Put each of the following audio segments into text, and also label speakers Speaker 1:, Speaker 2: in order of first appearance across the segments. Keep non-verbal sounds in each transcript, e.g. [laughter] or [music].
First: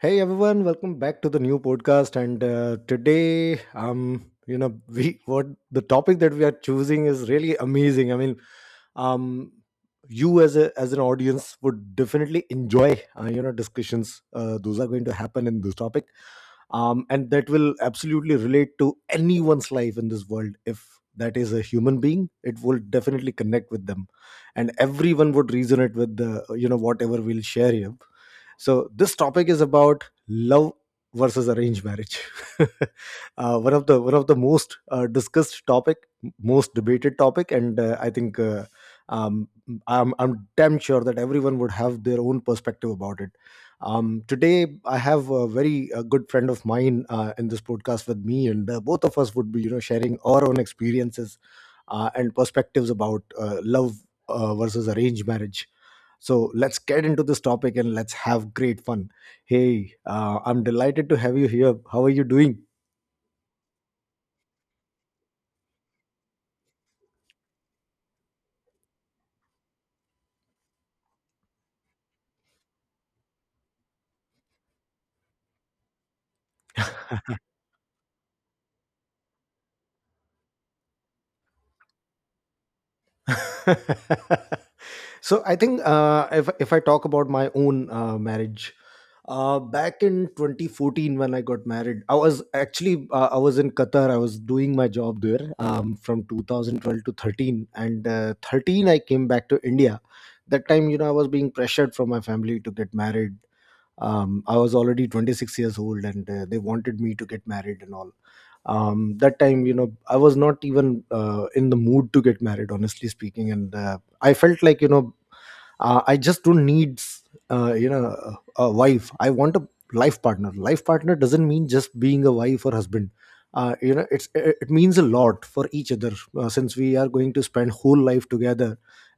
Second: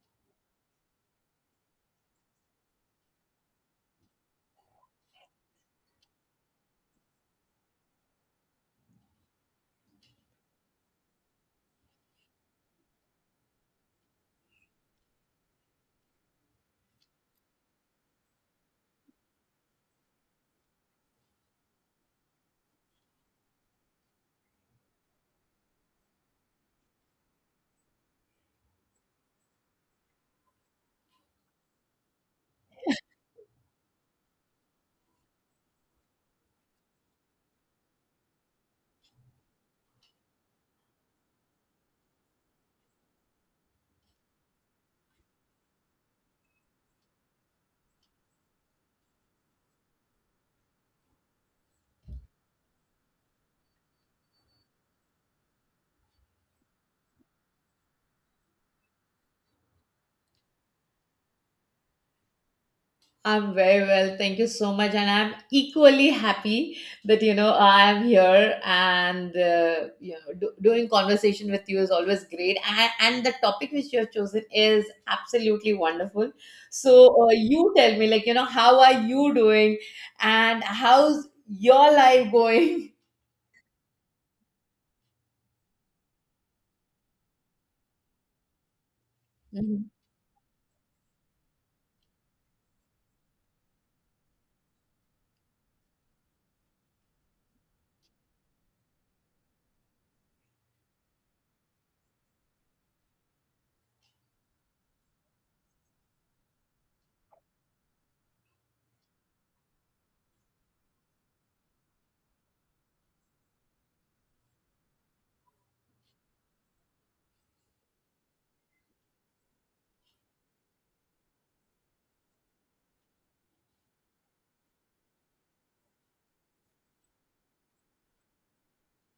Speaker 1: Hey everyone, welcome back to the new podcast. And today, [laughs] we what the topic that we are choosing is really amazing. Um, you as a as an audience would definitely enjoy, discussions. Those are going to happen in this topic, and that will absolutely relate to anyone's life in this world. If that is a human being, it will definitely connect with them, and everyone would resonate with the you know whatever we'll share here. So this topic is about love versus arranged marriage. [laughs] One of the most discussed topic, most debated topic, and I think um, I'm damn sure that everyone would have their own perspective about it. Today, I have a very good friend of mine in this podcast with me, and both of us would be sharing our own experiences and perspectives about love versus arranged marriage. So let's get into this topic and let's have great fun. Hey, I'm delighted to have you here. How are you doing?
Speaker 2: I'm very well. Thank you so much. And I'm equally happy that, I'm here and doing conversation with you is always great. And the topic which you have chosen is absolutely wonderful. So you tell me, like, how are you doing and how's your life going? [laughs]
Speaker 1: [laughs] So I think if I talk about my own marriage,
Speaker 2: Mhm.
Speaker 1: back in 2014 when I got married, I was actually I was in Qatar. I was doing my job there from 2012 to 13, and 13 I came back to India. That time, you know, I was being pressured from my family to get married. I was already 26 years old and they wanted me to get married and all. That time, you know, I was not even in the mood to get married, honestly speaking. And I felt like, you know, I just don't need uh, you know a a wife. I want a life partner. Life partner doesn't mean just being a wife or husband. You know, it means a lot for each other, since we are going to spend whole life together.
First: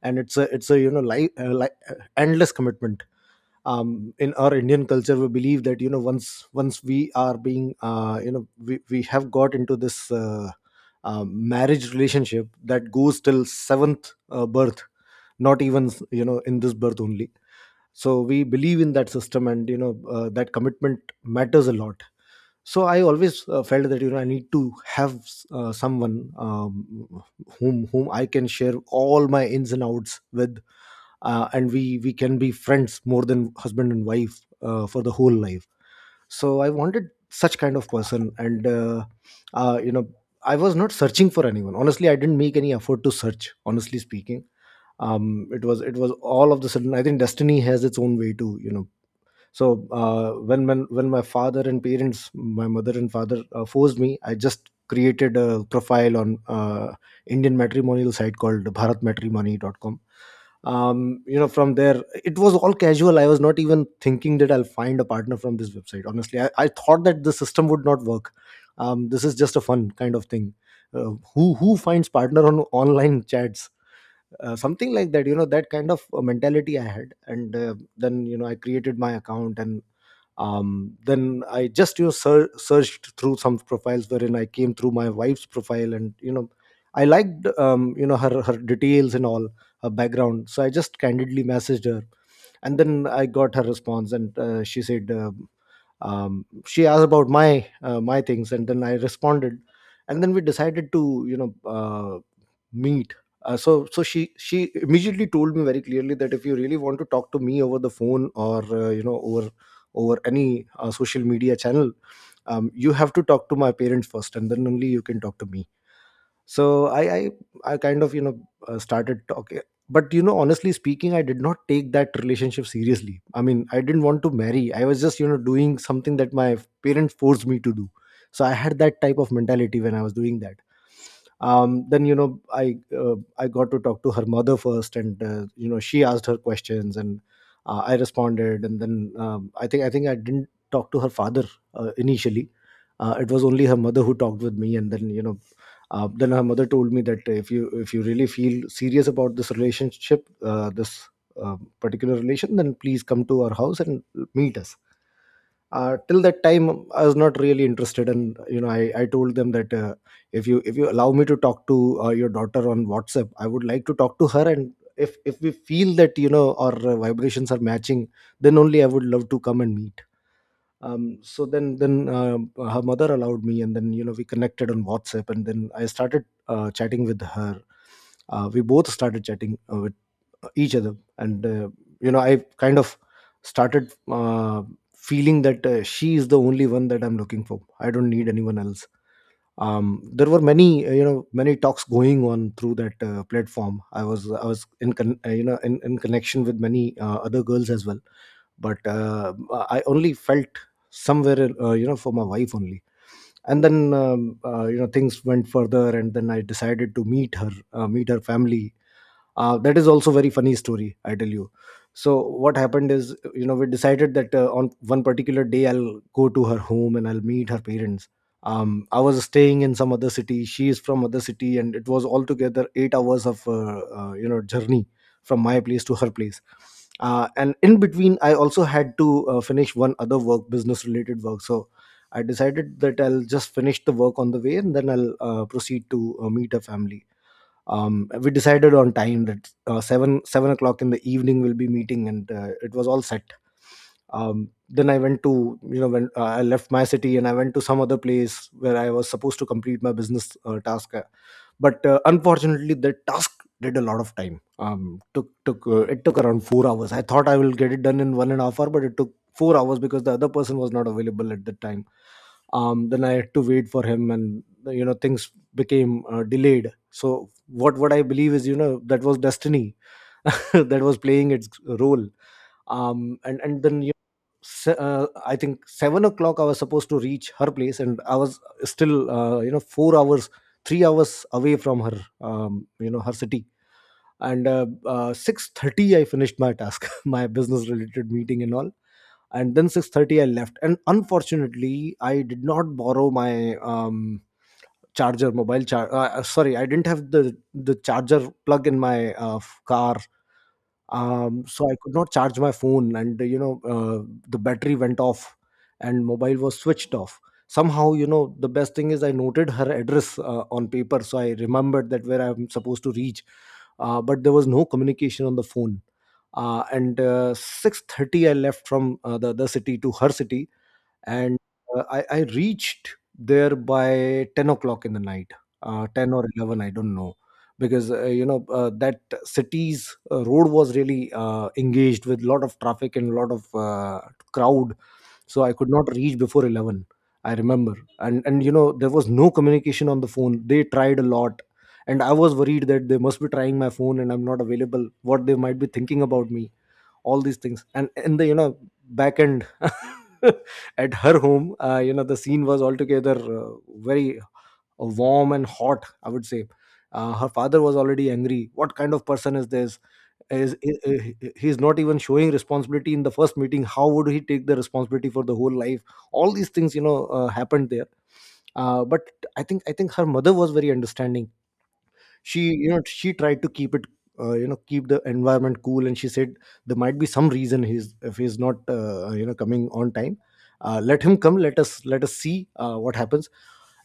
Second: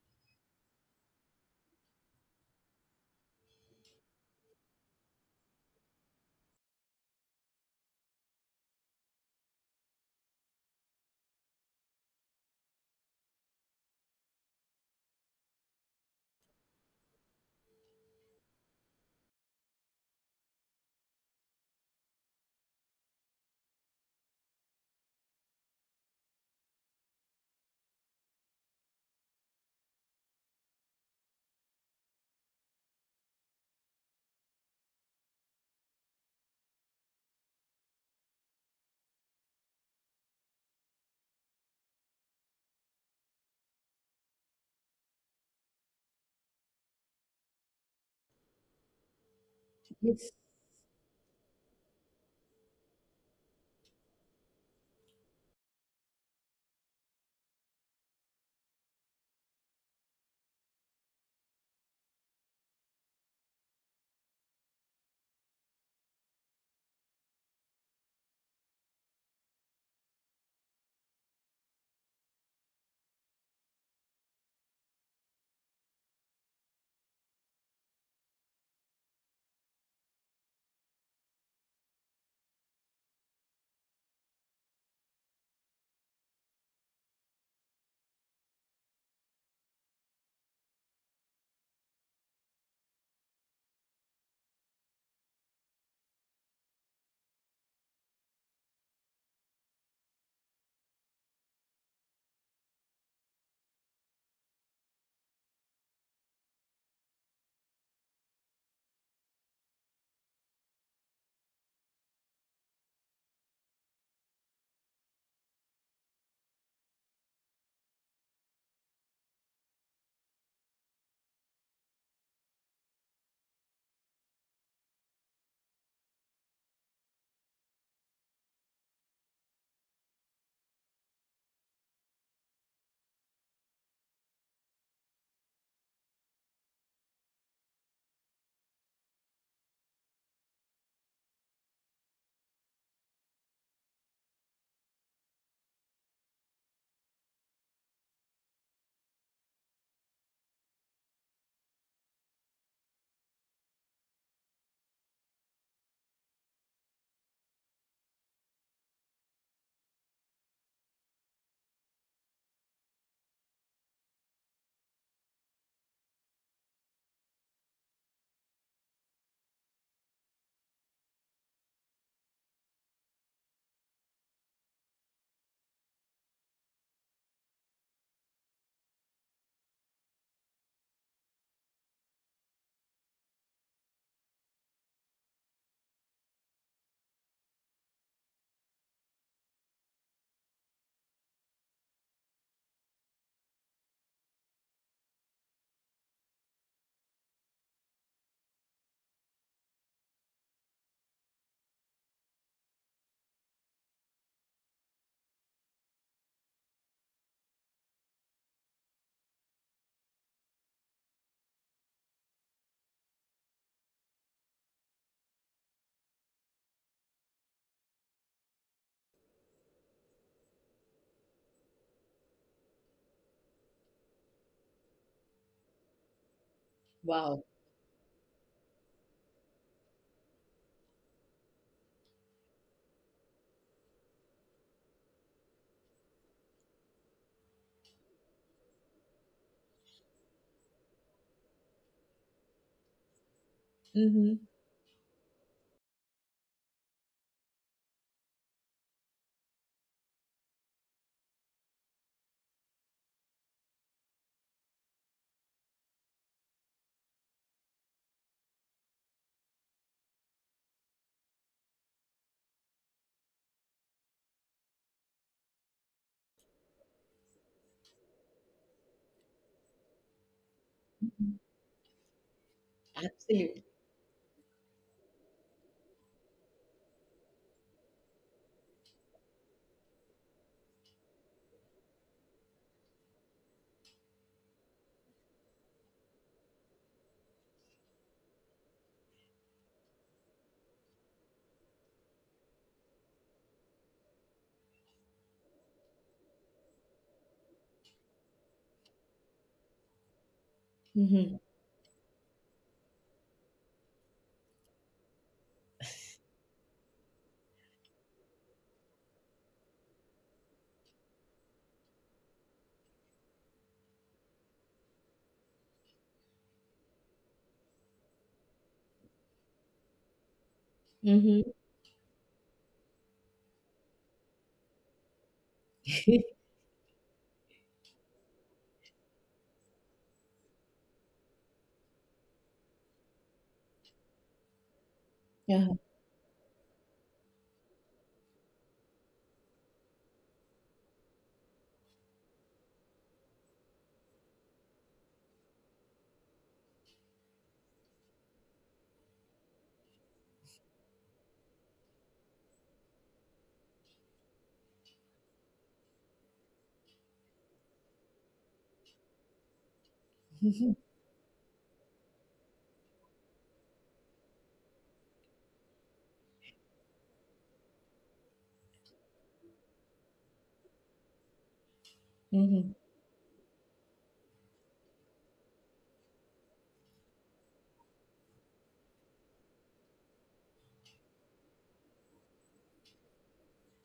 Speaker 1: And it's a you know life endless commitment. In our Indian culture, we believe that, you know, once we are being, you know, we have got into this marriage relationship, that goes till seventh birth, not even you know in this birth only. So we believe in that system, and you know that commitment matters a lot. So I always felt that, you know, I need to have someone whom I can share all my ins and outs with, and we can be friends more than husband and wife for the whole life. So I wanted such kind of person. And uh, you know I was not searching for anyone, honestly. I didn't make any effort to search, honestly speaking. It was all of the sudden. I think destiny has its own way too, you know. So
Speaker 2: Yes.
Speaker 1: when my father and parents, my mother and father, forced me, I just created a profile on Indian matrimonial site called bharatmatrimony.com. You know, from there it was all casual. I was not even thinking that I'll find a partner from this website, honestly. I thought that the system would not work. This is just a fun kind of thing. Who finds partner on online chats, something like that, you know. That kind of mentality I had. And then, you know, I created my account. And then I just, you know, searched through some profiles, wherein I came through my wife's profile. And you know, I liked, you know, her details and all, her background. So I just candidly messaged her. And then I got her response. And she said, she asked about my my things, and then I responded. And then we decided to, you know, meet. She immediately told me very clearly that if you really want to talk to me over the phone or, you know, over over any social media channel, you have to talk to my parents first, and then only you can talk to me. So I kind of, you know, started talking. But you know, honestly speaking, I did not take that relationship seriously. I mean, I didn't want to marry. I was just, you know, doing something that my parents forced me to do. So I had that type of mentality when I was doing that. Then, you know, I got to talk to her mother first. And you know, she asked her questions, and I responded. And then, I think I didn't talk to her father initially. It was only her mother who talked with me. And then, you know, then her mother told me that if you, really feel serious about this relationship, this particular relation, then please come to our house and meet us. Till that time, I was not really interested. And you know, I told them that, if you, allow me to talk to your daughter on WhatsApp, I would like to talk to her, and if we feel that, you know, our vibrations are matching, then only I would love to come and meet. Um, so then then uh, her mother allowed me. And then, you know, we connected on WhatsApp, and then I started chatting with her. We both started chatting with each other. And you know, I kind of started feeling that she is the only one that I'm looking for. I don't need anyone else. There were many, you know, many talks going on through that platform. I was you know, in connection with many other girls as well. But I only felt somewhere, you know, for my wife only. And then you know, things went further. And then I decided to meet her, meet her family. That is also very funny story, I tell you. So what happened is, you know, we decided that on one particular day I'll go to her home and I'll meet her parents. I was staying in some other city, she is from other city, and it was altogether 8 hours of you know journey from my place to her place.
Speaker 2: Wow.
Speaker 1: And in between, I also had to finish one other work, business related work. So I decided that I'll just finish the work on the way and then I'll proceed to meet her family. We decided on time that seven o'clock in the evening we'll be meeting, and it was all set.
Speaker 2: Mm-hmm.
Speaker 1: Then I went to, you know, when I left my city and I went to some other place where I was supposed to complete my business task. But Unfortunately, the task did a lot of time. Took took it took around 4 hours. I thought I will get it done in one and a half hour, but it took 4 hours because the other person was not available at the time. Then I had to wait for him, and you know, things became delayed. So what I believe is, you know, that was destiny [laughs] that was playing its role. And
Speaker 2: Absolutely.
Speaker 1: then you se- I think 7 o'clock I was supposed to reach her place, and I was still, you know, 4 hours, 3 hours away from her, you know, her city. And 6:30 I finished my task, [laughs] my business related meeting and all. And then 6:30 I left. And unfortunately, I did not borrow my charger, mobile charger. Sorry, I didn't have the charger plug in my car.
Speaker 2: Mm-hmm.
Speaker 1: So I could not charge my phone, and you know, the battery went off, and mobile was switched off. Somehow, you know, the best thing is I noted her address on paper, so I remembered that where I'm supposed to reach. But there was no communication on the phone. And 6:30, I left from the other city to her city, and
Speaker 2: Mm-hmm.
Speaker 1: I reached there by 10 o'clock in the night, 10 or 11, I don't know, because that city's road was really engaged with lot of traffic and lot of crowd, so I
Speaker 2: [laughs] Yeah.
Speaker 1: could not reach before 11, I remember. And you know there was no communication on the phone. They tried a lot, and I was worried that they must be trying my phone and I'm not available. What they might be thinking about me, all these things, and in the back end [laughs] at her home. The scene was altogether very warm and hot, I would say. Her father was already angry. What kind of person is this? Is,
Speaker 2: Mm-hmm.
Speaker 1: is, is he's not even showing responsibility in the first meeting? How would he take the responsibility for the whole life? All these things, you know, happened there. But I think her mother was very understanding. She, you
Speaker 2: Mm-hmm.
Speaker 1: know, she tried to keep it, keep the environment cool, and she said there might be some reason. He's, if he's not, coming on time, let him come, let us see what happens.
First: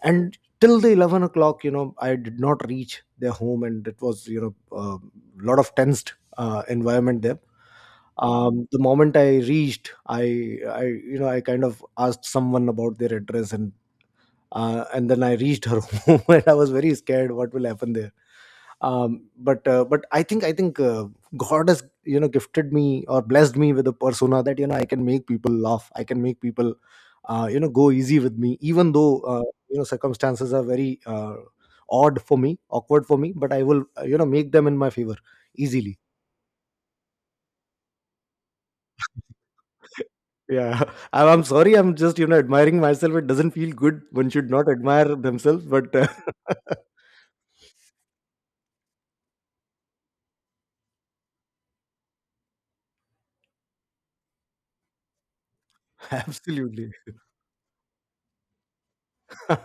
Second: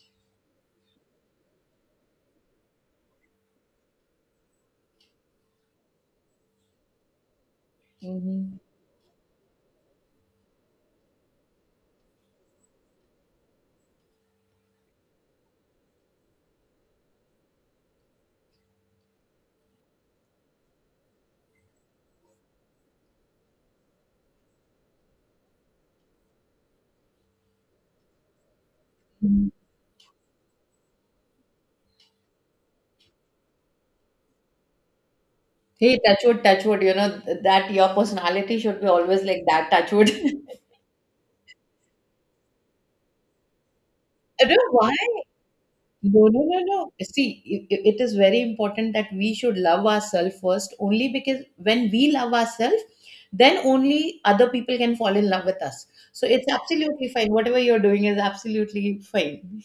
Speaker 1: And till the 11 o'clock, you know, I did not reach their home, and it was, you know, a lot of tensed environment there.
Speaker 2: Mm-hmm.
Speaker 1: The moment I reached, I you know I kind of asked someone about their address, and then I reached her [laughs] home, and I was very scared what will happen. But I think God has, you know, gifted me or blessed me with a persona that, you know, I can make people laugh, I can make people go easy with me, even though circumstances are very odd for me, awkward for me, but I will, make them in my favor easily.
Speaker 2: Hey, touchwood, touchwood. You know that your personality should be always like that. Touchwood. [laughs]
Speaker 1: Yeah. [laughs] I'm sorry, I'm just, you know, admiring myself. It doesn't feel good, one
Speaker 2: I
Speaker 1: should
Speaker 2: don't
Speaker 1: not
Speaker 2: know why.
Speaker 1: admire themselves, but
Speaker 2: No, no, no,
Speaker 1: [laughs]
Speaker 2: no. See, it is very important that we should love ourselves first, only because when we love ourselves, then only other people can fall in love with us. So it's
Speaker 1: absolutely.
Speaker 2: absolutely fine. Whatever you're doing is absolutely fine.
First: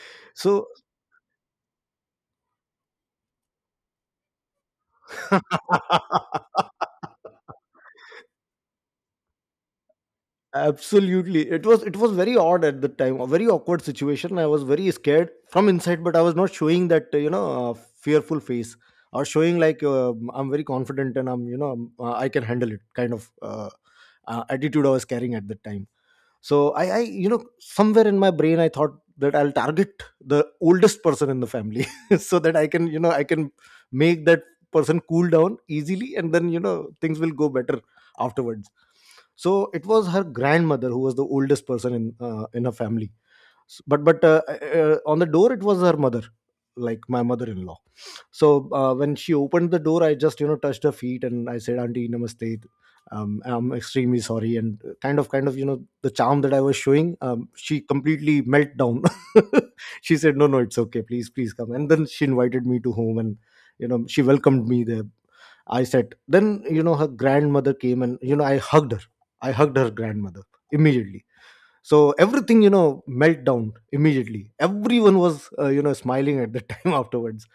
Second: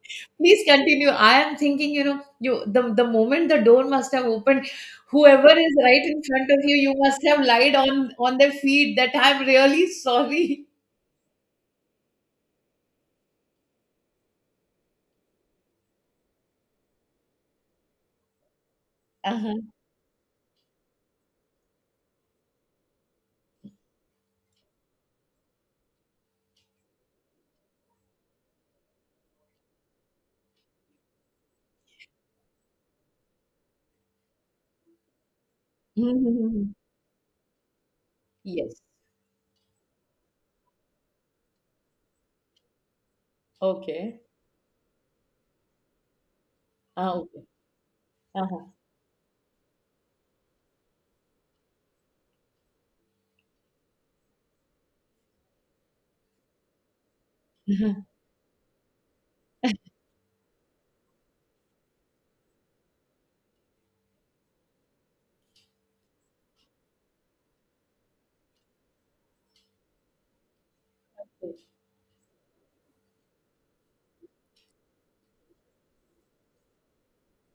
Speaker 1: [laughs]
Speaker 2: Please
Speaker 1: So
Speaker 2: continue. I am thinking, the moment the door must have opened, whoever is right in front of you, you must have
Speaker 1: [laughs]
Speaker 2: lied on their feet that I'm really sorry.
Speaker 1: absolutely. It was, it was very odd at the time, a very awkward situation. I was very scared from inside, but I was not showing that, fearful face, or showing
Speaker 2: Uh-huh.
Speaker 1: like, I'm very confident, and I'm, you know, I can handle it kind of attitude I was carrying at the time. So i i you know, somewhere in my brain, I thought that I'll target the oldest person in the family, [laughs] so that I can, you know, I can make that person cool down easily, and then, you
Speaker 2: Mhm.
Speaker 1: know, things will go better afterwards.
Speaker 2: Yes.
Speaker 1: So it was her grandmother who was the oldest person in, in her family. S- but
Speaker 2: Okay.
Speaker 1: but uh, uh, uh, on the door it was her mother, like
Speaker 2: Ah,
Speaker 1: my
Speaker 2: okay.
Speaker 1: mother-in-law.
Speaker 2: Uh-huh.
Speaker 1: So when she opened the door, I just, you know, touched her feet and I said, "Auntie, namaste. I'm extremely sorry," and kind of you know, the charm that I was showing, she
Speaker 2: [laughs]
Speaker 1: completely melt down. [laughs] She said, "No, no, it's okay, please, please, come." And then she invited me to home, and you know, she welcomed me there. I said, then you know her grandmother came, and you know, I hugged her. I hugged her grandmother immediately. So everything, you know, melt down immediately. Everyone was, smiling at the [laughs] time afterwards.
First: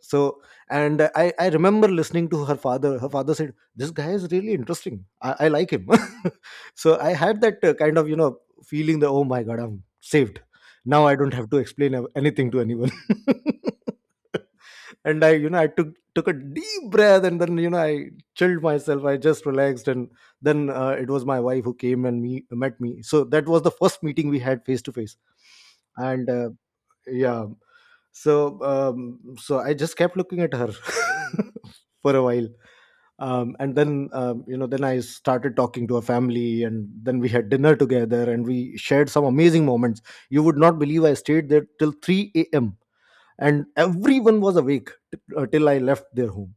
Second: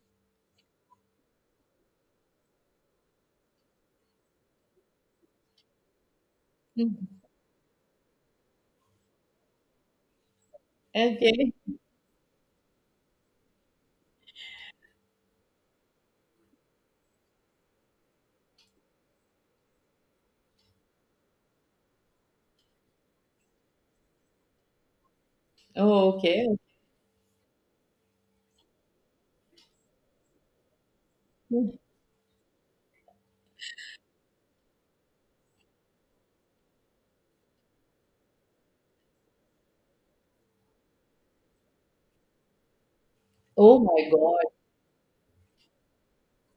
Speaker 1: So and I remember listening to her father. Her father said, "This guy is really interesting, I like him." [laughs] So
Speaker 2: Mhm.
Speaker 1: I had that kind of, you know, feeling that, oh my god, I'm saved. Now I don't have
Speaker 2: Okay.
Speaker 1: to explain anything to anyone. [laughs] And I you know I took, took a deep breath, and then, you know, I chilled myself. I just relaxed, and then it was my wife who came and me, met me. So that was the first meeting we had face to face.
Speaker 2: Oh,
Speaker 1: And
Speaker 2: okay.
Speaker 1: yeah. So so I just kept looking at her
Speaker 2: Okay.
Speaker 1: [laughs] for a while. And then, then I started talking to her family, and then we had dinner together, and we shared some amazing moments. You would not believe, I stayed there till 3 a.m., and
Speaker 2: Oh my
Speaker 1: everyone
Speaker 2: God.
Speaker 1: was awake, till I left their home.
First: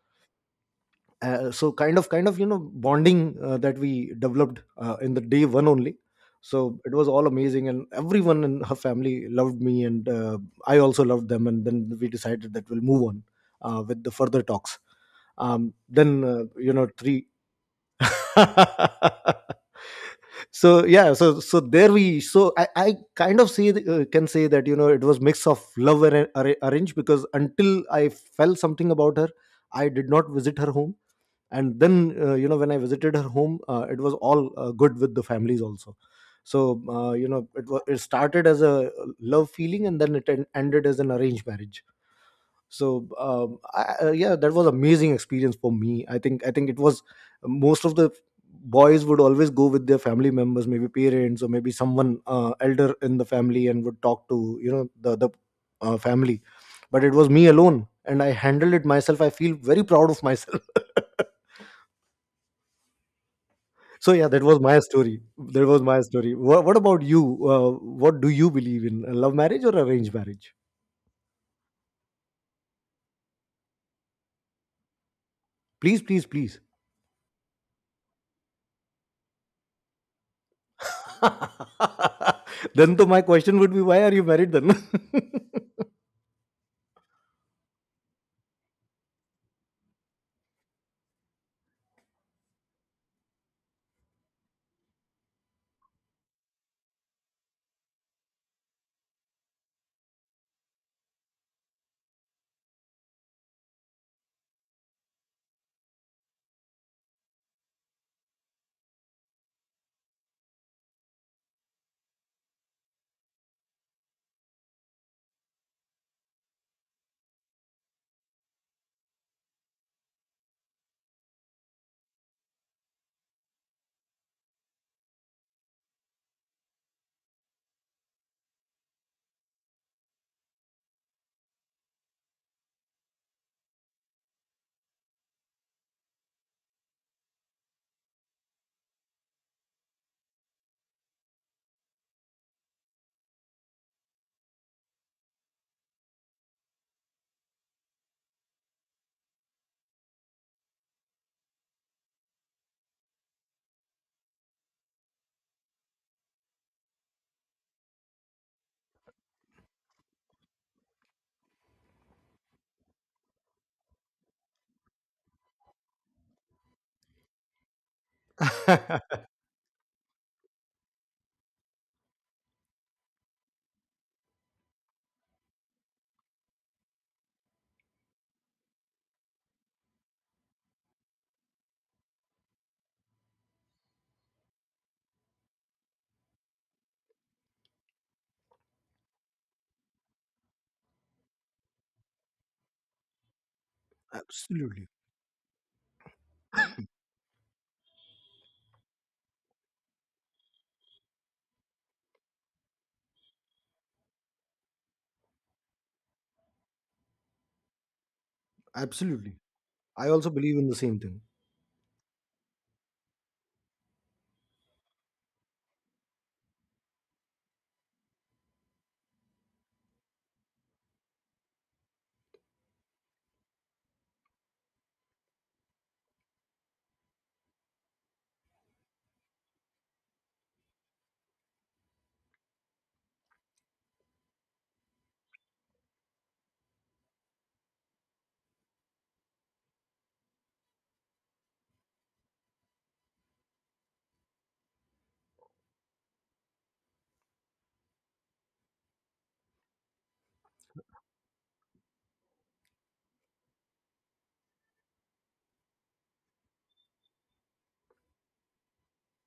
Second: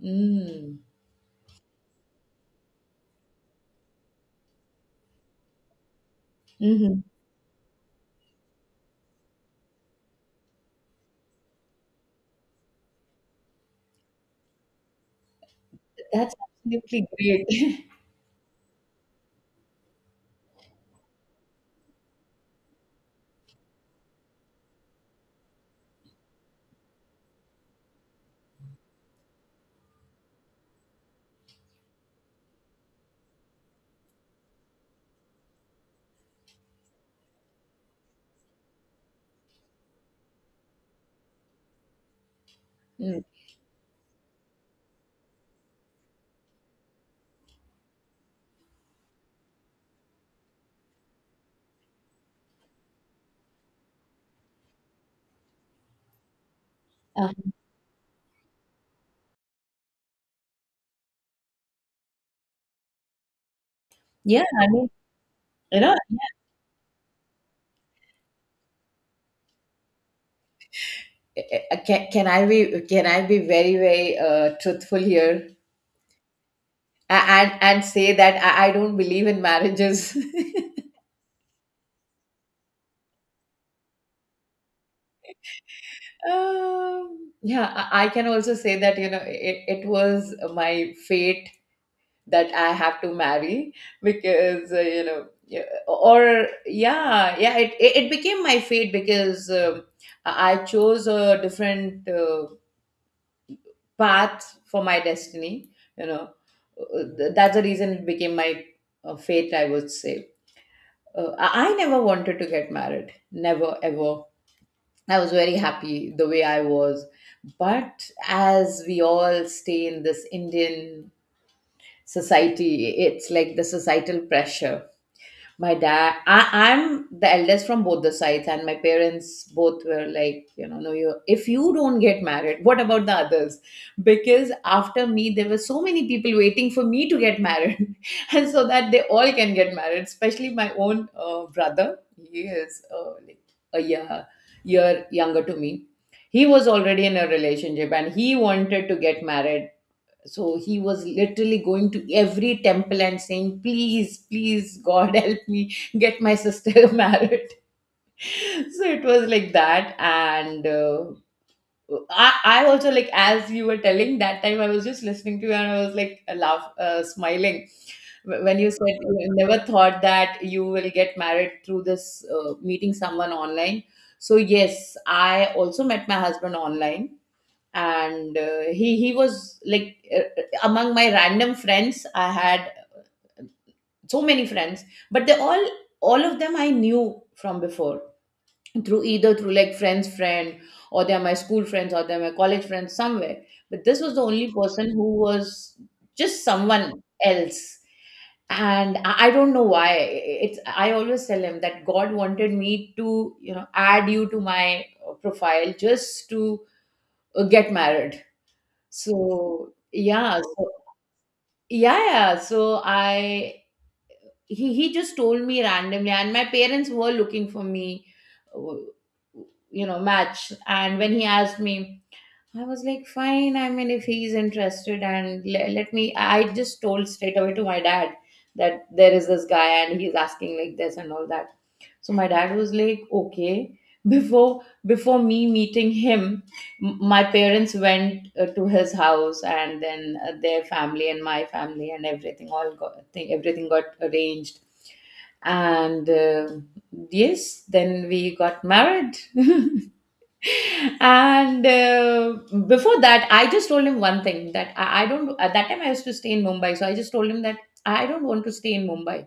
Speaker 2: Mm.
Speaker 1: So kind of you know, bonding that we developed in the day one only. So it
Speaker 2: hmm
Speaker 1: was all amazing, and everyone in her family loved me, and I also loved them, and then we decided that we'll move on with the further talks. Then,
Speaker 2: That's absolutely
Speaker 1: three
Speaker 2: great. [laughs]
Speaker 1: [laughs] so yeah, so there we, so I kind of say, can say that, you know, it was mix of love and arrange, because until I felt something about her, I did not visit her home. And then, when I visited her home, it was all good with the families also. So it was, it started as a love feeling, and then it ended as an arranged marriage. So
Speaker 2: Mm.
Speaker 1: yeah, that was amazing experience for me. I think it was, most of the boys would always go with their family members, maybe parents or maybe someone elder in the family, and would talk to, you know, the family. But it was
Speaker 2: Uh,
Speaker 1: me alone, and I handled it myself. I feel very proud of myself. [laughs] So yeah, that
Speaker 2: yeah,
Speaker 1: was
Speaker 2: I
Speaker 1: my
Speaker 2: mean,
Speaker 1: story. That
Speaker 2: you
Speaker 1: was
Speaker 2: know,
Speaker 1: my story. What about you? What do you believe in? A love marriage or arranged marriage?
Speaker 2: can I be very very truthful here?
Speaker 1: Please, please, please.
Speaker 2: And say that I don't believe in marriages. [laughs]
Speaker 1: [laughs] Then to my question would be, why are you married then?
Speaker 2: Yeah, I can also say that it was my fate that I have to marry because yeah, or yeah yeah it became my fate because I chose a different path for my destiny. you know that's the reason it became my fate, I would say. I never wanted to get married, never ever. I was very happy the way I was, but as we all stay in this Indian society, it's like the societal pressure. I'm the eldest from both the sides, and my parents both were like, no, you, if you don't get married, what about the others? Because after me there were so many people waiting for me to get married [laughs] and so that they all can get married, especially my own brother. He is like a year younger to me. He was already in a relationship and he wanted to get married, so he was literally going to every temple and saying, please please god, [laughs] help me get my sister [laughs] married. So it was like that. And I also, like, as you were telling, that time I was just listening to you and I was like laugh smiling. When you said
Speaker 1: [laughs]
Speaker 2: you never thought that you will get married through this meeting someone online. So yes, I also met my husband online. And he was like, among my random friends. I had so many friends, but they all of them I knew from before, through either through like friends friend, or they're my school friends, or they're my college friends somewhere. But this was the only
Speaker 1: Absolutely,
Speaker 2: person who was just someone else. And I don't know why. It's I always tell him that god wanted me to add you to my profile just to get married. So
Speaker 1: absolutely. I also
Speaker 2: yeah,
Speaker 1: believe
Speaker 2: so
Speaker 1: in the same thing.
Speaker 2: yeah, yeah. So I he just told me randomly, and my parents were looking for me, uh, match. And when he asked me, I was like, fine. I mean, if he's interested, and let me. I just told straight away to my dad that there is this guy and he's asking like this and all that. So my dad was like, okay. Before me meeting him, my parents went to his house, and then their family and my family and everything everything got arranged. And yes, then we got married. [laughs] And before that, I just told him one thing, that I don't. At that time, I used to stay in Mumbai, so I just told him that I don't want to stay in Mumbai.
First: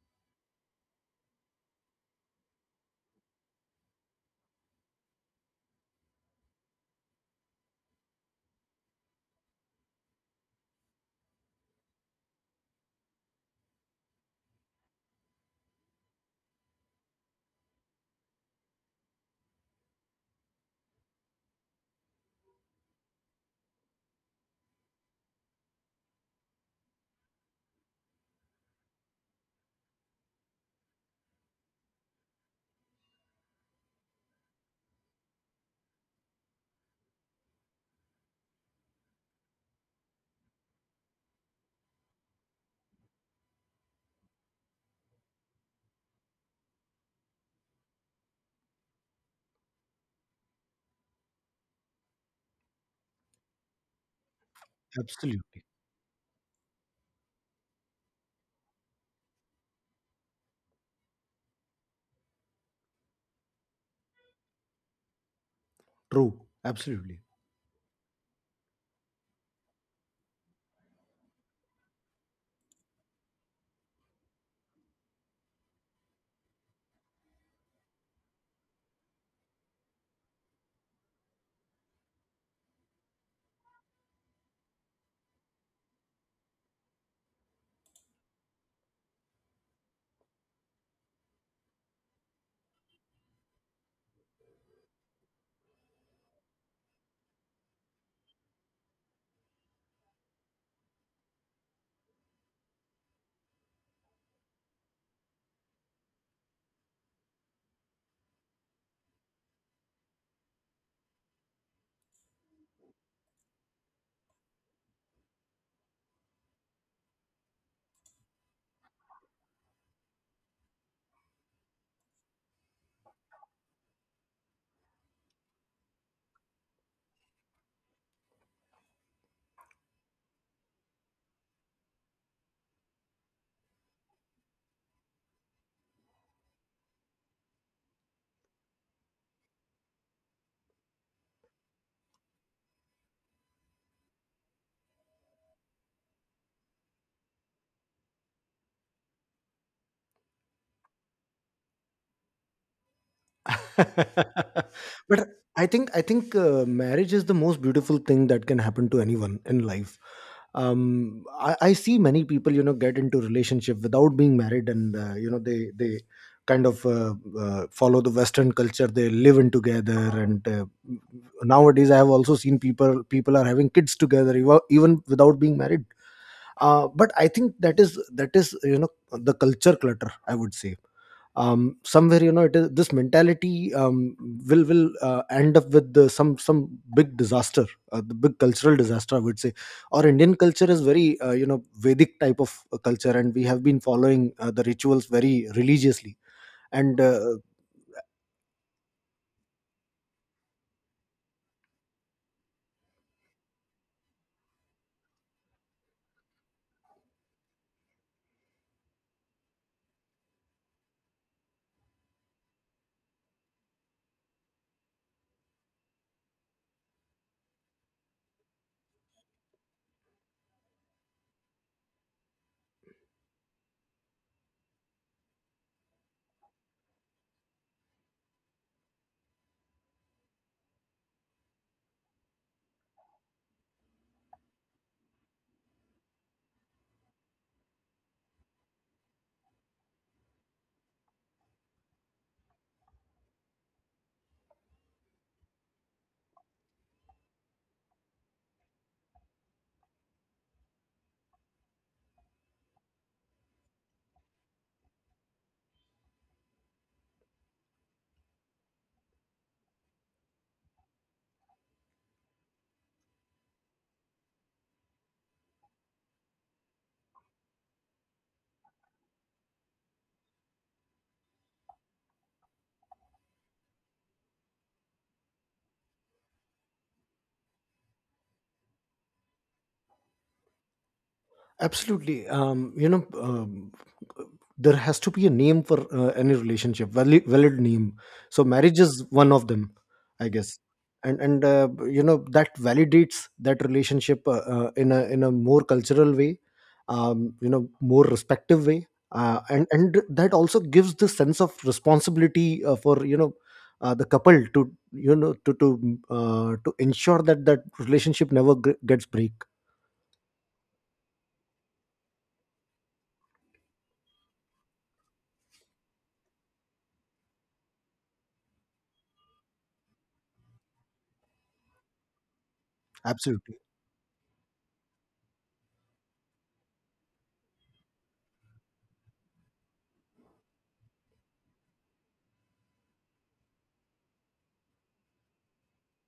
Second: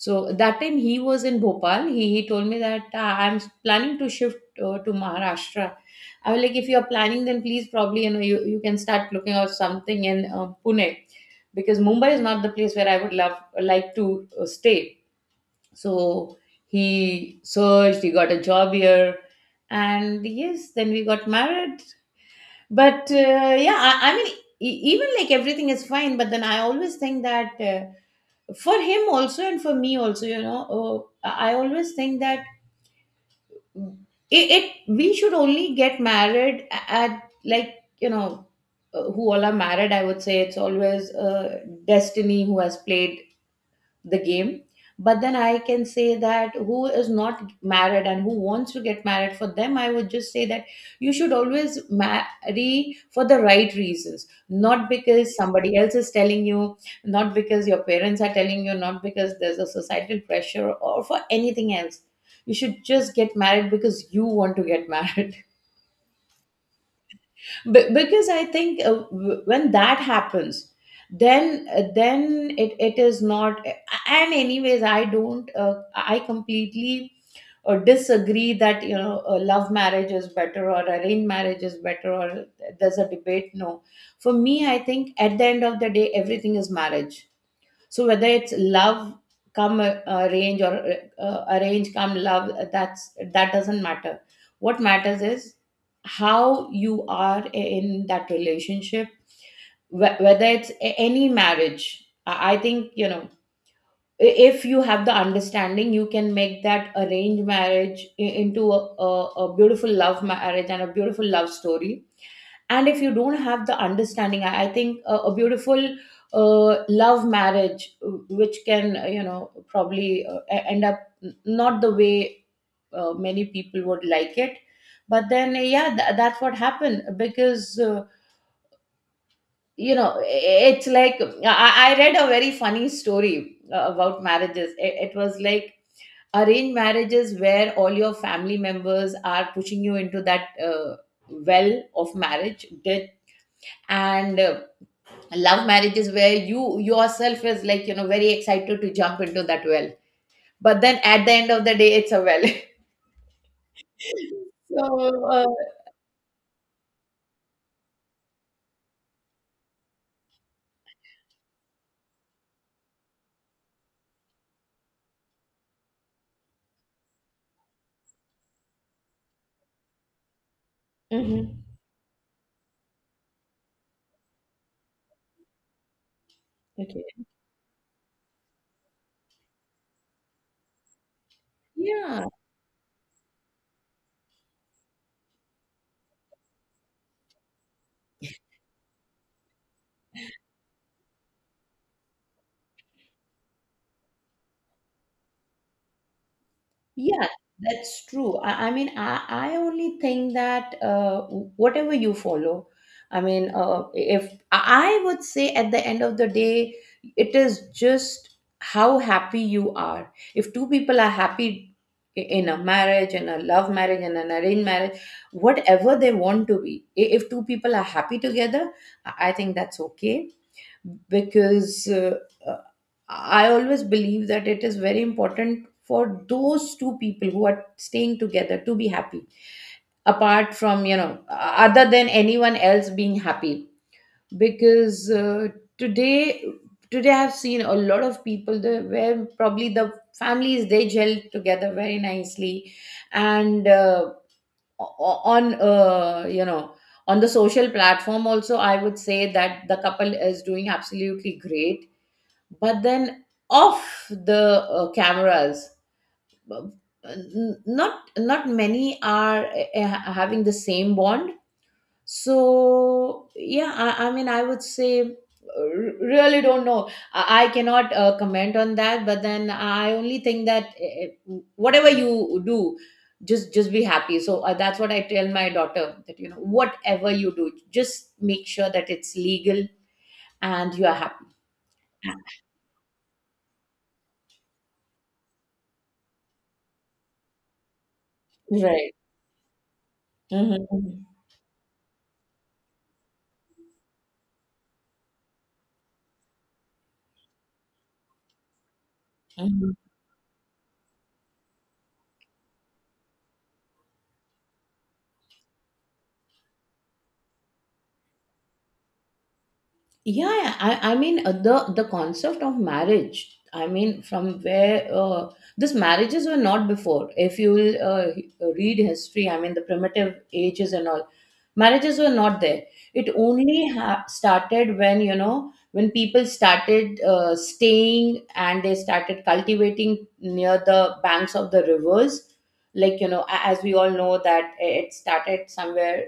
Speaker 2: So that time he was in Bhopal. He told me that, "Ah, I'm planning to shift to Maharashtra." I was like, if you're planning, then please probably you can start looking out something in Pune, because Mumbai is not the place where I would love like to stay. So he searched. He got a job here, and yes, then we got married. But yeah, I mean, even, like, everything is fine. But then I always think that. For him also and for me also, I always think that, it we should only get married at, like, who all are married. I would say it's always destiny who has played the game. But then I can say that, who is not married and who wants to get married, for them I would just say that, you should always marry for the right reasons, not because
Speaker 1: Absolutely,
Speaker 2: somebody else is telling you, not because your parents are telling you, not because there's a societal pressure or for anything else. You should just get married because you want to get [laughs] married.
Speaker 1: true. Absolutely.
Speaker 2: Because I think, when that happens, then it is not. And anyways, I don't I completely disagree that, love marriage is better or arranged marriage is better, or there's a debate. No, for me, I think at the end of the day, everything is marriage. So whether it's love come arrange or arrange come love, that doesn't matter. What matters is how you are in that relationship. Whether it's any marriage, I think, if you have the understanding, you can make that arranged marriage into a, a beautiful love marriage and a beautiful love story. And if you don't have the understanding, I think a beautiful love marriage, which can, probably, end up not the way many people would like it. But then yeah, that's what happened because, you know it's like, I read a very funny story about marriages. It was like, arranged marriages where all your family members are pushing you into that well of marriage did and love marriage is where you yourself is like, very excited to jump into that well. But then at the end of the day, it's a well.
Speaker 1: [laughs]
Speaker 2: [laughs]
Speaker 1: But
Speaker 2: So
Speaker 1: I think marriage is the most beautiful thing that can happen to anyone in life. I see many people, you know, get into relationship without being married, and they kind of follow the western culture, they live in together, and
Speaker 2: mhm.
Speaker 1: nowadays I have also seen people are having kids together, even without being married.
Speaker 2: Okay.
Speaker 1: But I think that is, that is, you know, the culture clutter, I would say. Somewhere,
Speaker 2: Yeah.
Speaker 1: you know, it is this mentality, will end up with the, some big disaster, the big cultural disaster, I would say. Our Indian culture is very, vedic type of culture, and we have been following the rituals very religiously, and
Speaker 2: Yeah, that's true. I mean, I only think that, whatever you follow, I mean, if I would say at the end of the day, it is just how happy you are. If two people are happy, in a marriage, in a love marriage, in an arranged marriage, whatever they want to be, if two people are happy together, I think that's okay. Because uh, I always believe that it is very important for those two people who are staying together to be happy, apart from, other than anyone else being happy. Because today, today I've seen a lot of people, where probably the families they gel together very nicely, and o- on you know on the social platform also, I would say that the couple is doing absolutely great, but then off the cameras, uh, not many are having the same bond. So yeah, I mean, I would say, really don't know. I cannot comment on that, but then I only think that, whatever you do, just be happy. So that's what I tell my daughter, that, whatever you do, just make sure that it's legal and you are happy.
Speaker 1: absolutely. There has to be a name for, any relationship, valid, valid name. So marriage
Speaker 2: Right.
Speaker 1: is one of them, I guess.
Speaker 2: Mhm.
Speaker 1: And you know, that validates that relationship, in a, in a more cultural way, more respective way. Uh, and
Speaker 2: Mhm.
Speaker 1: and that also gives the sense of responsibility, for, you know, the couple to, you know, to ensure that that relationship never gets break.
Speaker 2: Yeah, yeah. I mean the concept of marriage, I mean, from where these marriages were not before, if you will, read history. I mean the primitive ages and all, marriages were not there. It
Speaker 1: Absolutely.
Speaker 2: only started when, you know, when people started staying and they started cultivating near the banks of the rivers. Like, you know, as we all know that it started somewhere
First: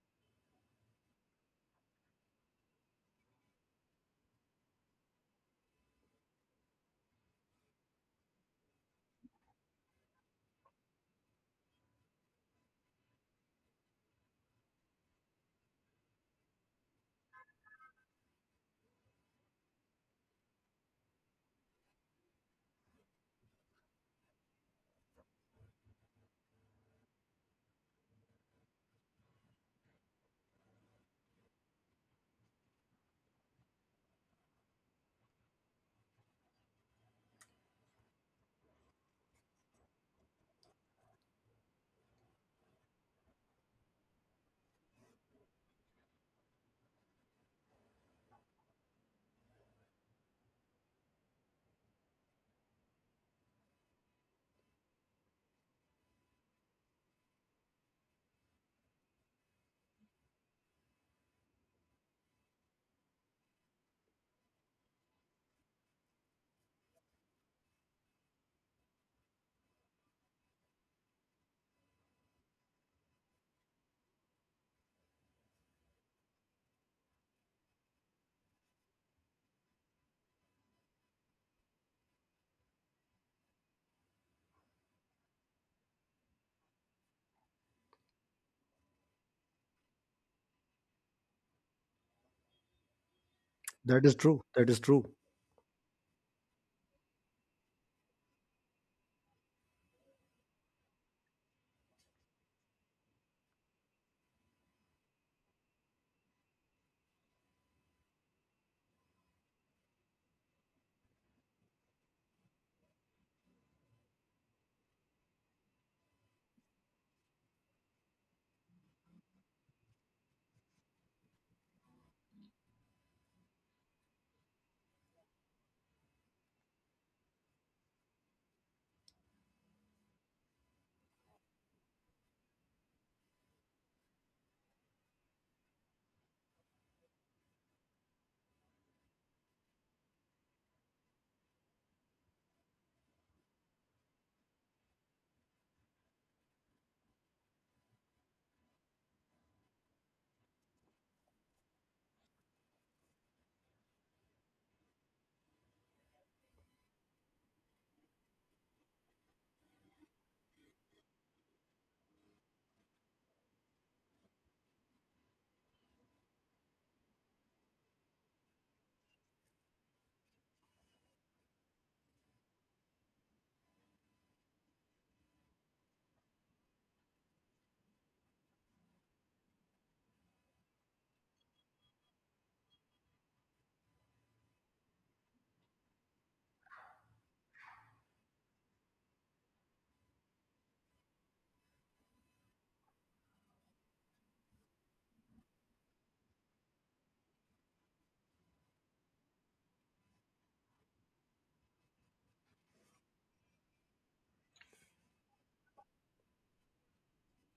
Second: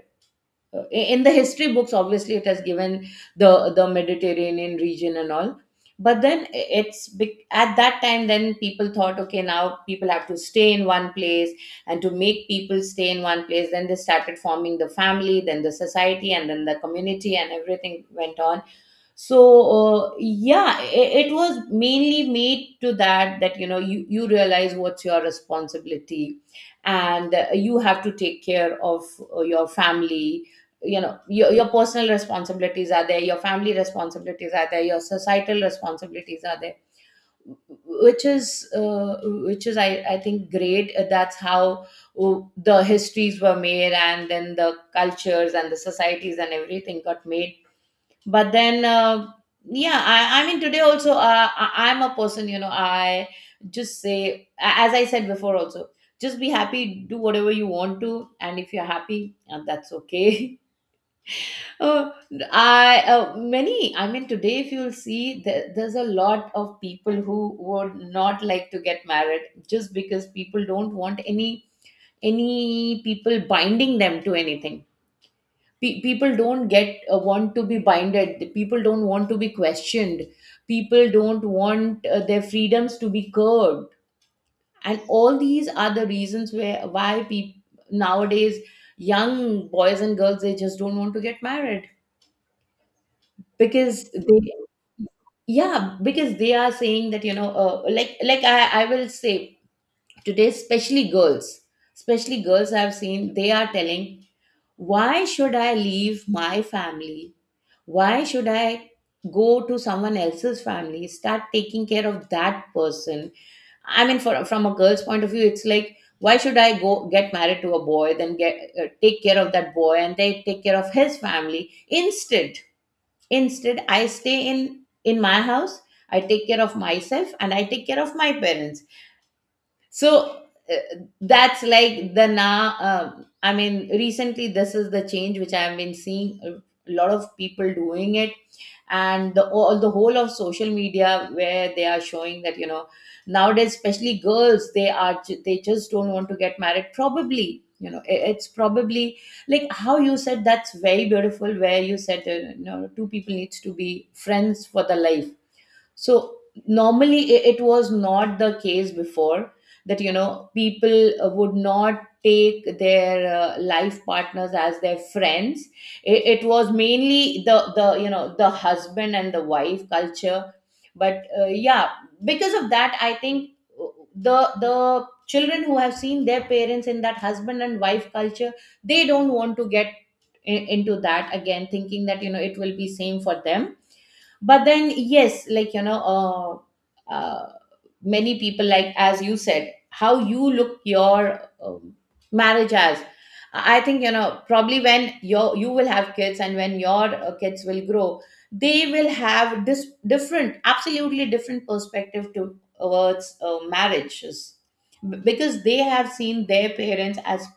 Speaker 2: uh, in the history books. Obviously it has given the the Mediterranean region and all. But then it's at that time then people thought, okay, now people have to stay in one place, and to make people stay in one place, then they started forming the family, then the society, and then the community, and everything went on. So yeah, it was mainly made to that, that, you know, you realize what's your responsibility, and you have to take care of your family. You know, your personal responsibilities are there, your family responsibilities are there, your societal responsibilities are there, which is which is I think great. That's how the histories were made, and then the cultures and the societies and everything got made. But then yeah, I mean today also, I'm a person, you know, I just say, as I said before also, just be happy, do whatever you want to, and if you're happy, that's okay. [laughs] uh, I Many, I mean, today if you'll see, there's a lot of people who would not like to get married, just because people don't want any people binding them to anything. People don't get want to be binded, people don't want to be questioned, people don't want their freedoms to be curbed, and all these are the reasons where why people nowadays, young boys and girls, they just don't want to get married
Speaker 1: That
Speaker 2: because
Speaker 1: is true.
Speaker 2: they...
Speaker 1: That is true.
Speaker 2: Yeah, because they are saying that, you know, like I will say today, especially girls, especially girls, I've seen, they are telling, why should I leave my family, why should I go to someone else's family, start taking care of that person? I mean, from a girl's point of view, it's like, why should I go get married to a boy, then get take care of that boy and they take care of his family? Instead, instead I stay in my house, I take care of myself and I take care of my parents. So uh, that's like the now, um, I mean recently, this is the change which I have been seeing, a lot of people doing it. And the all the whole of social media where they are showing that, you know, nowadays especially girls, they are they just don't want to get married. Probably, you know, it's probably like how you said, that's very beautiful, where you said, you know, two people needs to be friends for the life. So normally, it was not the case before that, you know, people would not take their life partners as their friends. It was mainly the you know, the husband and the wife culture. But yeah, because of that, I think uh, the children who have seen their parents in that husband and wife culture, they don't want to get into that again, thinking that, you know, it will be same for them. But then yes, like, you know, uh, uh, many people, like as you said, how you look your marriage as, I think, you know, probably when your, you will have kids, and when your kids will grow, they will have this different, absolutely different perspective towards marriages. Because they have seen their parents as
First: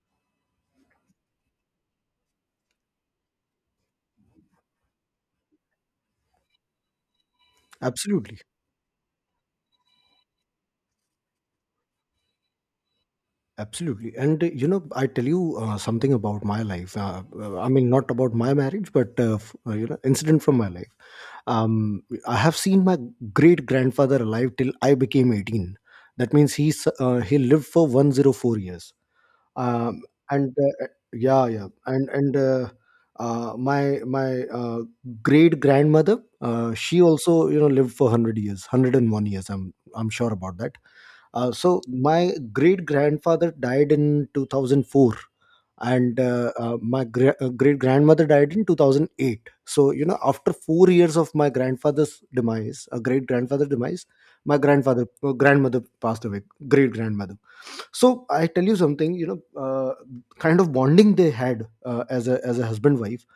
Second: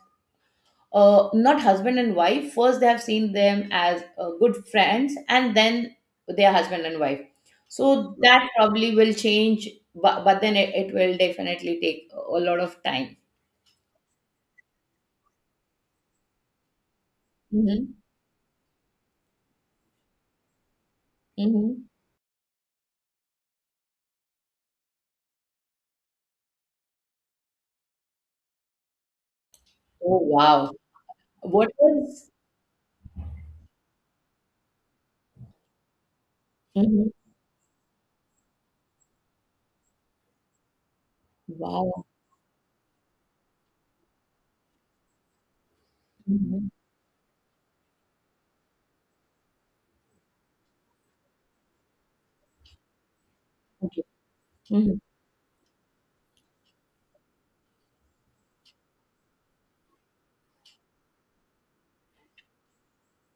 Speaker 2: not husband and wife. First, they have seen them as good friends, and then they are husband and wife. So
Speaker 1: Absolutely.
Speaker 2: that probably will change, but then it will definitely take a lot of time.
Speaker 1: Absolutely. And, you know, I tell you something about my life. I mean,
Speaker 2: Hmm.
Speaker 1: not about my marriage, but, you know, incident from my life.
Speaker 2: Hmm.
Speaker 1: I have seen my great grandfather alive till I became 18. That means he's, he lived for 104 years. Um,
Speaker 2: Oh,
Speaker 1: and,
Speaker 2: wow.
Speaker 1: uh, yeah, yeah.
Speaker 2: What is...
Speaker 1: And, my my great grandmother, she
Speaker 2: Mhm.
Speaker 1: also, you know, lived for 100 years, 101 years. I'm sure about that. So
Speaker 2: Wow.
Speaker 1: my great grandfather died in 2004, and uh,
Speaker 2: Mhm.
Speaker 1: uh, my gra- uh, great grandmother died in 2008. So you know, after 4 years of my grandfather's demise, a great grandfather
Speaker 2: Okay.
Speaker 1: demise, my
Speaker 2: Mhm.
Speaker 1: grandfather, grandmother passed away, great grandmother. So I tell you something, you know, kind of bonding they had as a, as a husband wife.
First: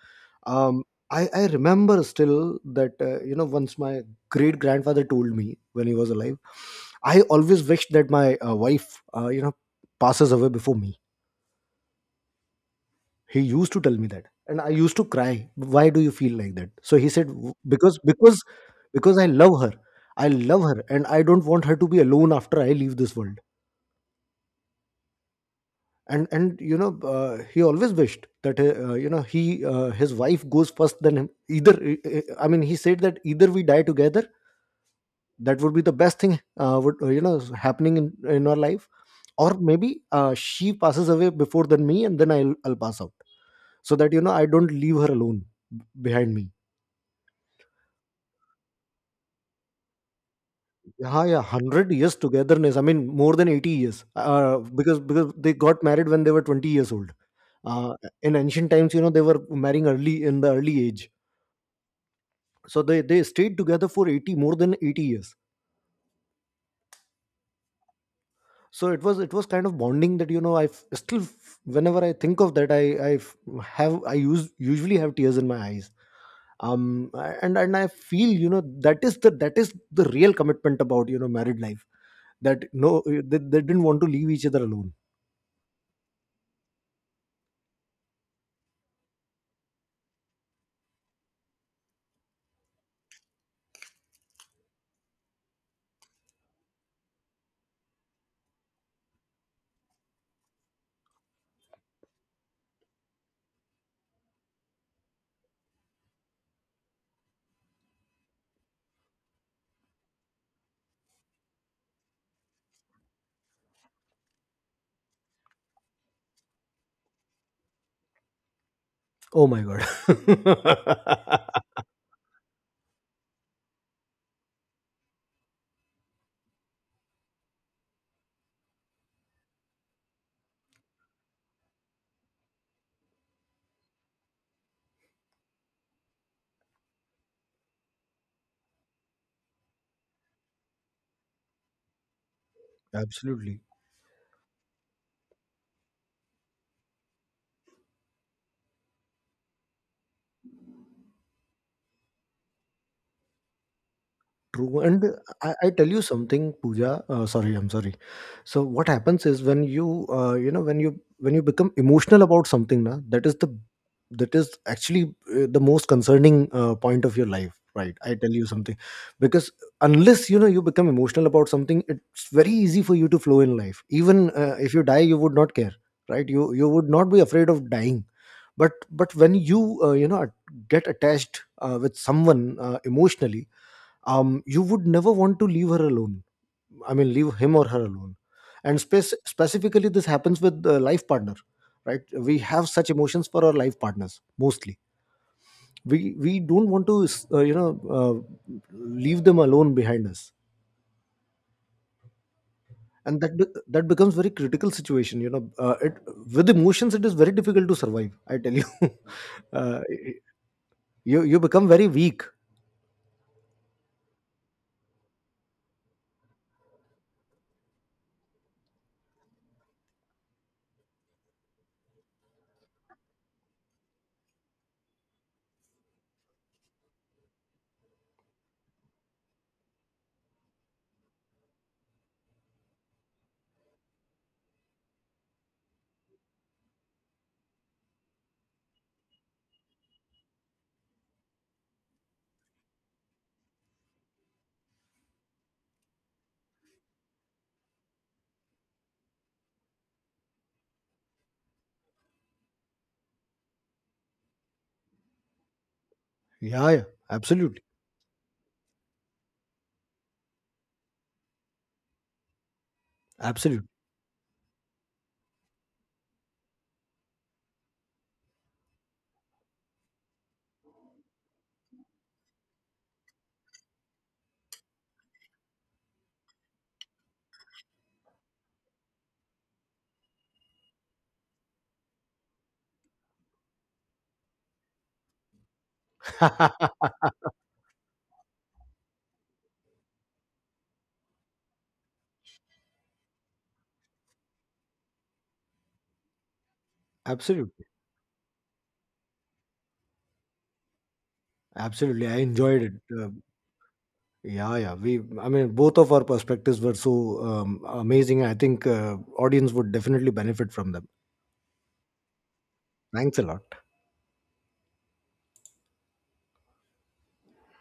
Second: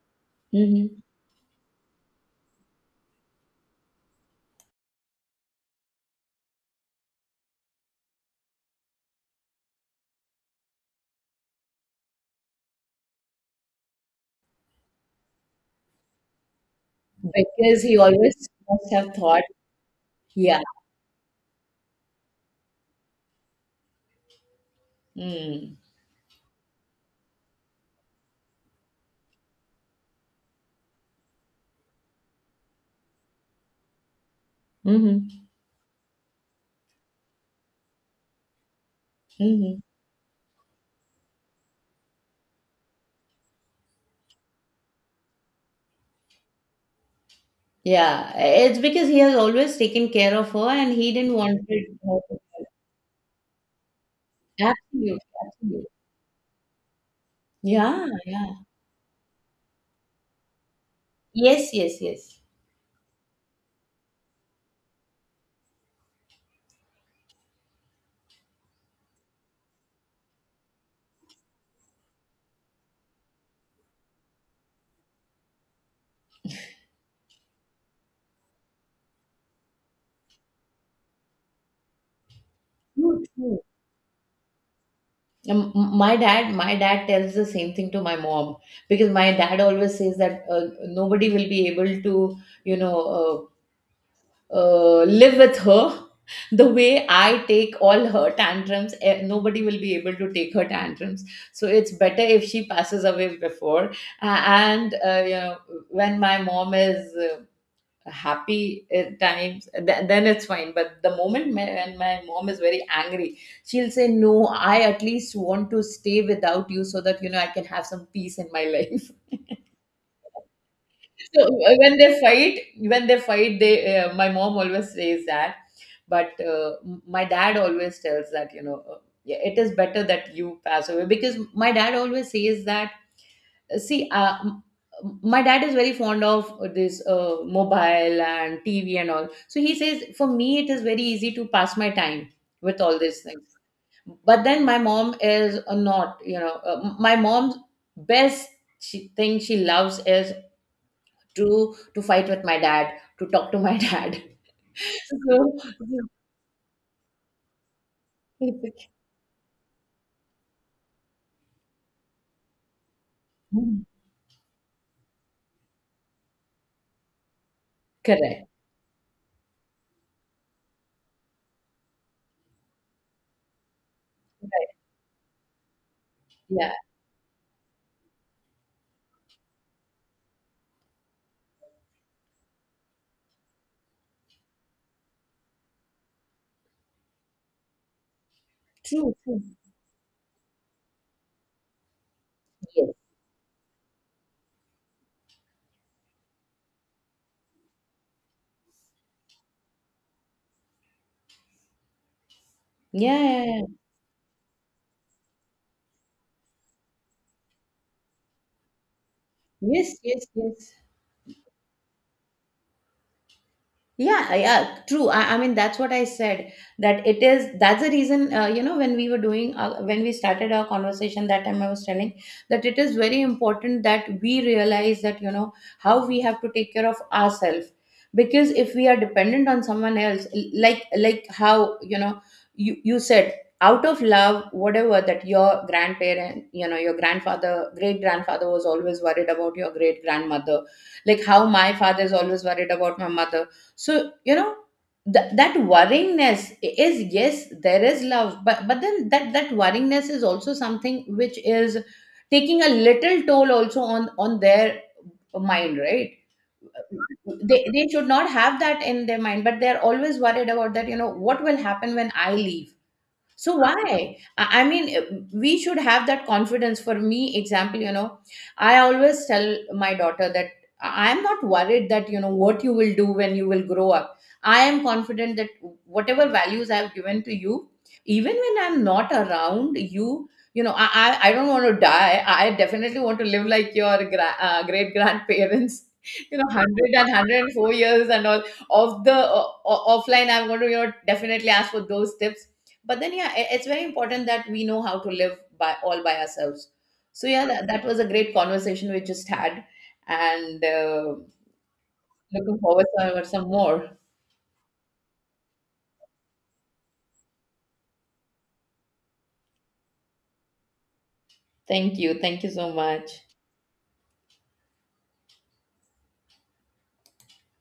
Speaker 1: um,
Speaker 2: Mhm.
Speaker 1: I remember still that, once my great grandfather told me when he was alive, I always wished that my, wife, passes away before me. He used to tell me that, and I used to cry, why do you feel like that? So he said,
Speaker 2: Because he
Speaker 1: because
Speaker 2: always
Speaker 1: because
Speaker 2: must have
Speaker 1: because I
Speaker 2: thought,
Speaker 1: love her. I
Speaker 2: yeah.
Speaker 1: love her, and I don't want her to be alone after I leave this world."
Speaker 2: Mm.
Speaker 1: And you know, he always wished that, he, his wife goes first than him. Either I mean, he said that either we die together,
Speaker 2: Hmm.
Speaker 1: that would be the best thing, would you know happening in our life. Or
Speaker 2: Hmm.
Speaker 1: maybe, she passes away before than me, and then I'll pass out, so that, you know, I don't leave her alone behind me.
Speaker 2: Yeah, it's because he has always taken care of her and he
Speaker 1: Yeah,
Speaker 2: didn't
Speaker 1: yeah,
Speaker 2: want
Speaker 1: 100 years
Speaker 2: her...
Speaker 1: togetherness, I mean more than 80 years, uh, because
Speaker 2: Absolutely,
Speaker 1: because they got
Speaker 2: absolutely.
Speaker 1: married when they were 20 years old. uh,
Speaker 2: Yeah,
Speaker 1: in
Speaker 2: yeah.
Speaker 1: ancient times, you know, they were marrying early in the early age.
Speaker 2: Yes, yes, yes.
Speaker 1: So they stayed together for 80, more than 80 years. So it was, it was kind of bonding that, you know, I f- still f- whenever I think of that, I f- have I use usually have tears in my eyes. um and I feel, you know, that is the, that is the real commitment about, you know, married life. That no,
Speaker 2: True, true.
Speaker 1: they didn't want to leave each other alone.
Speaker 2: My dad tells the same thing to my mom, because my dad always says that nobody will be able to, you know, live with her [laughs] the way I take all her tantrums. Nobody will be able to take her tantrums. So it's better if she passes away before. And you know, when my mom is happy times, then it's fine, but the moment when my mom is very angry, she'll say, no, I at least want to stay without you, so that, you know, I can have some peace in my life. [laughs]
Speaker 1: Oh my god.
Speaker 2: So when they fight, when they fight, they, my mom always says that. But my dad always tells that, you know, yeah, it is better that you pass away, because my dad always says that, see, my dad is very fond of this mobile and TV and all, so he says, for me, it is very easy to pass my time with
Speaker 1: [laughs]
Speaker 2: all these things.
Speaker 1: Absolutely
Speaker 2: But then my mom is not, you know, my mom's best, she, thing she loves is to fight with my dad, to talk to my [laughs] dad.
Speaker 1: true. And
Speaker 2: So...
Speaker 1: I tell you something, Pooja. Sorry. So what happens is, when you, when you become emotional about something, na, that is the, that is actually the most concerning point of your life, right? I tell you
Speaker 2: Correct.
Speaker 1: something. Because, unless, you know, you become emotional about something, it's very easy for you to flow in life. Even, if you die, you would not care, right? You
Speaker 2: Yeah,
Speaker 1: would not be afraid of dying. but but when you, you know get attached, with someone, emotionally, you would never want to leave her alone. I mean, leave him or her alone. And
Speaker 2: true, true.
Speaker 1: specifically, this happens with the life partner, right? We have such
Speaker 2: Yes.
Speaker 1: emotions for our life partners mostly. We don't want to, leave them alone behind us,
Speaker 2: Yeah,
Speaker 1: and that
Speaker 2: yeah, yeah.
Speaker 1: that becomes very critical situation. You know, it, with emotions, it is very difficult to survive. I tell you, [laughs] uh,
Speaker 2: Yes, yes, yes.
Speaker 1: you, you become very weak.
Speaker 2: Yeah, yeah, true. I mean, that's what I said. That it is, that's the reason, you know, when we were doing, when we started our conversation that time, I was telling that it is very important that we realize that, you know, how we have to take care of ourselves. Because if we are dependent on someone else, like how, you know, you said, out of love, whatever that your grandparent, you know, your grandfather, great grandfather was always worried about your great grandmother, like how my father is always worried about my mother. So you know, that worryingness is, yes, there is love, but then that, that worryingness is also something which is taking a little toll also on their mind, right?
Speaker 1: Yeah, yeah, absolutely,
Speaker 2: They should not have that in their mind, but they're always worried about that, you know, what will happen when I leave. So
Speaker 1: absolutely,
Speaker 2: why? I mean, we should have that confidence. For me, example, you know, I always tell my daughter that I am not worried that, you know, what you will do when you will grow up. I am confident that whatever values I have given to you, even when I'm not around you, you know, I don't want to die. I definitely want to live like your great grandparents. [laughs] You know,
Speaker 1: [laughs]
Speaker 2: one hundred and four years and all of the offline. I'm going to, you know, definitely ask for those tips. But then yeah, it's very important that we know how to live by all by ourselves. So yeah,
Speaker 1: absolutely,
Speaker 2: that was a great conversation we just had. And
Speaker 1: absolutely. I
Speaker 2: looking
Speaker 1: enjoyed
Speaker 2: forward
Speaker 1: it. Uh,
Speaker 2: for some more.
Speaker 1: Yeah, yeah. We, I mean, both of our perspectives were so, amazing. I think audience would definitely benefit from them.
Speaker 2: Thank you, thank you so
Speaker 1: Thanks
Speaker 2: much.
Speaker 1: a lot.